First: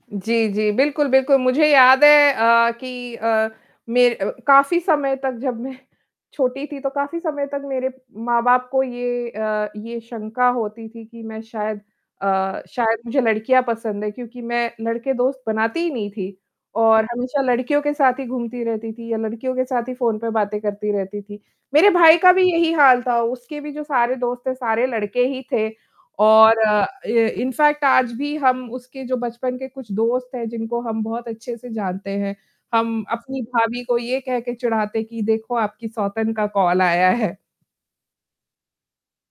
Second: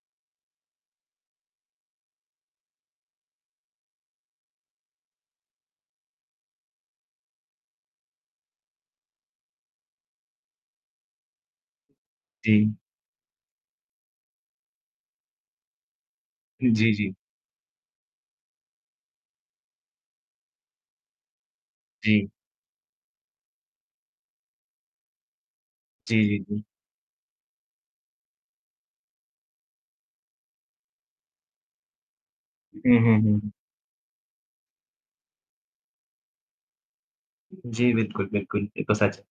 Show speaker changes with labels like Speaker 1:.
Speaker 1: जी, जी। बिल्कुल, बिल्कुल। मुझे याद है अ, कि अ, मेर काफ़ी समय तक जब मैं छोटी थी, तो काफ़ी समय तक मेरे माँ-बाप को ये अ, ये शंका होती थी कि मैं शायद अ,
Speaker 2: जी।
Speaker 1: शायद मुझे लड़कियाँ पसंद हैं क्योंकि मैं लड़के दोस्त बनाती ही नहीं थी
Speaker 2: जी,
Speaker 1: और
Speaker 2: जी।
Speaker 1: हमेशा लड़कियों के साथ ही घूमती रहती थी या लड़कियों के साथ ही फ़ोन पे बातें करती रहती थी, मेरे भाई
Speaker 2: जी।
Speaker 1: का भी यही हाल था उसके भी जो सारे दोस्त थे सारे लड़के ही थे
Speaker 2: जी, जी,
Speaker 1: और
Speaker 2: जी।
Speaker 1: अ, इ इन फैक्ट आज भी हम उसके जो बचपन के कुछ दोस्त हैं, जिनको हम बहुत अच्छे से जानते हैं,
Speaker 2: हुँ,
Speaker 1: हम
Speaker 2: हुँ,
Speaker 1: अपनी
Speaker 2: हुँ।
Speaker 1: भाभी को ये कह के चिढ़ाते कि देखो आपकी सौतन का कॉल आया है।
Speaker 2: जी। बिल्कुल, बिल्कुल। ये तो सच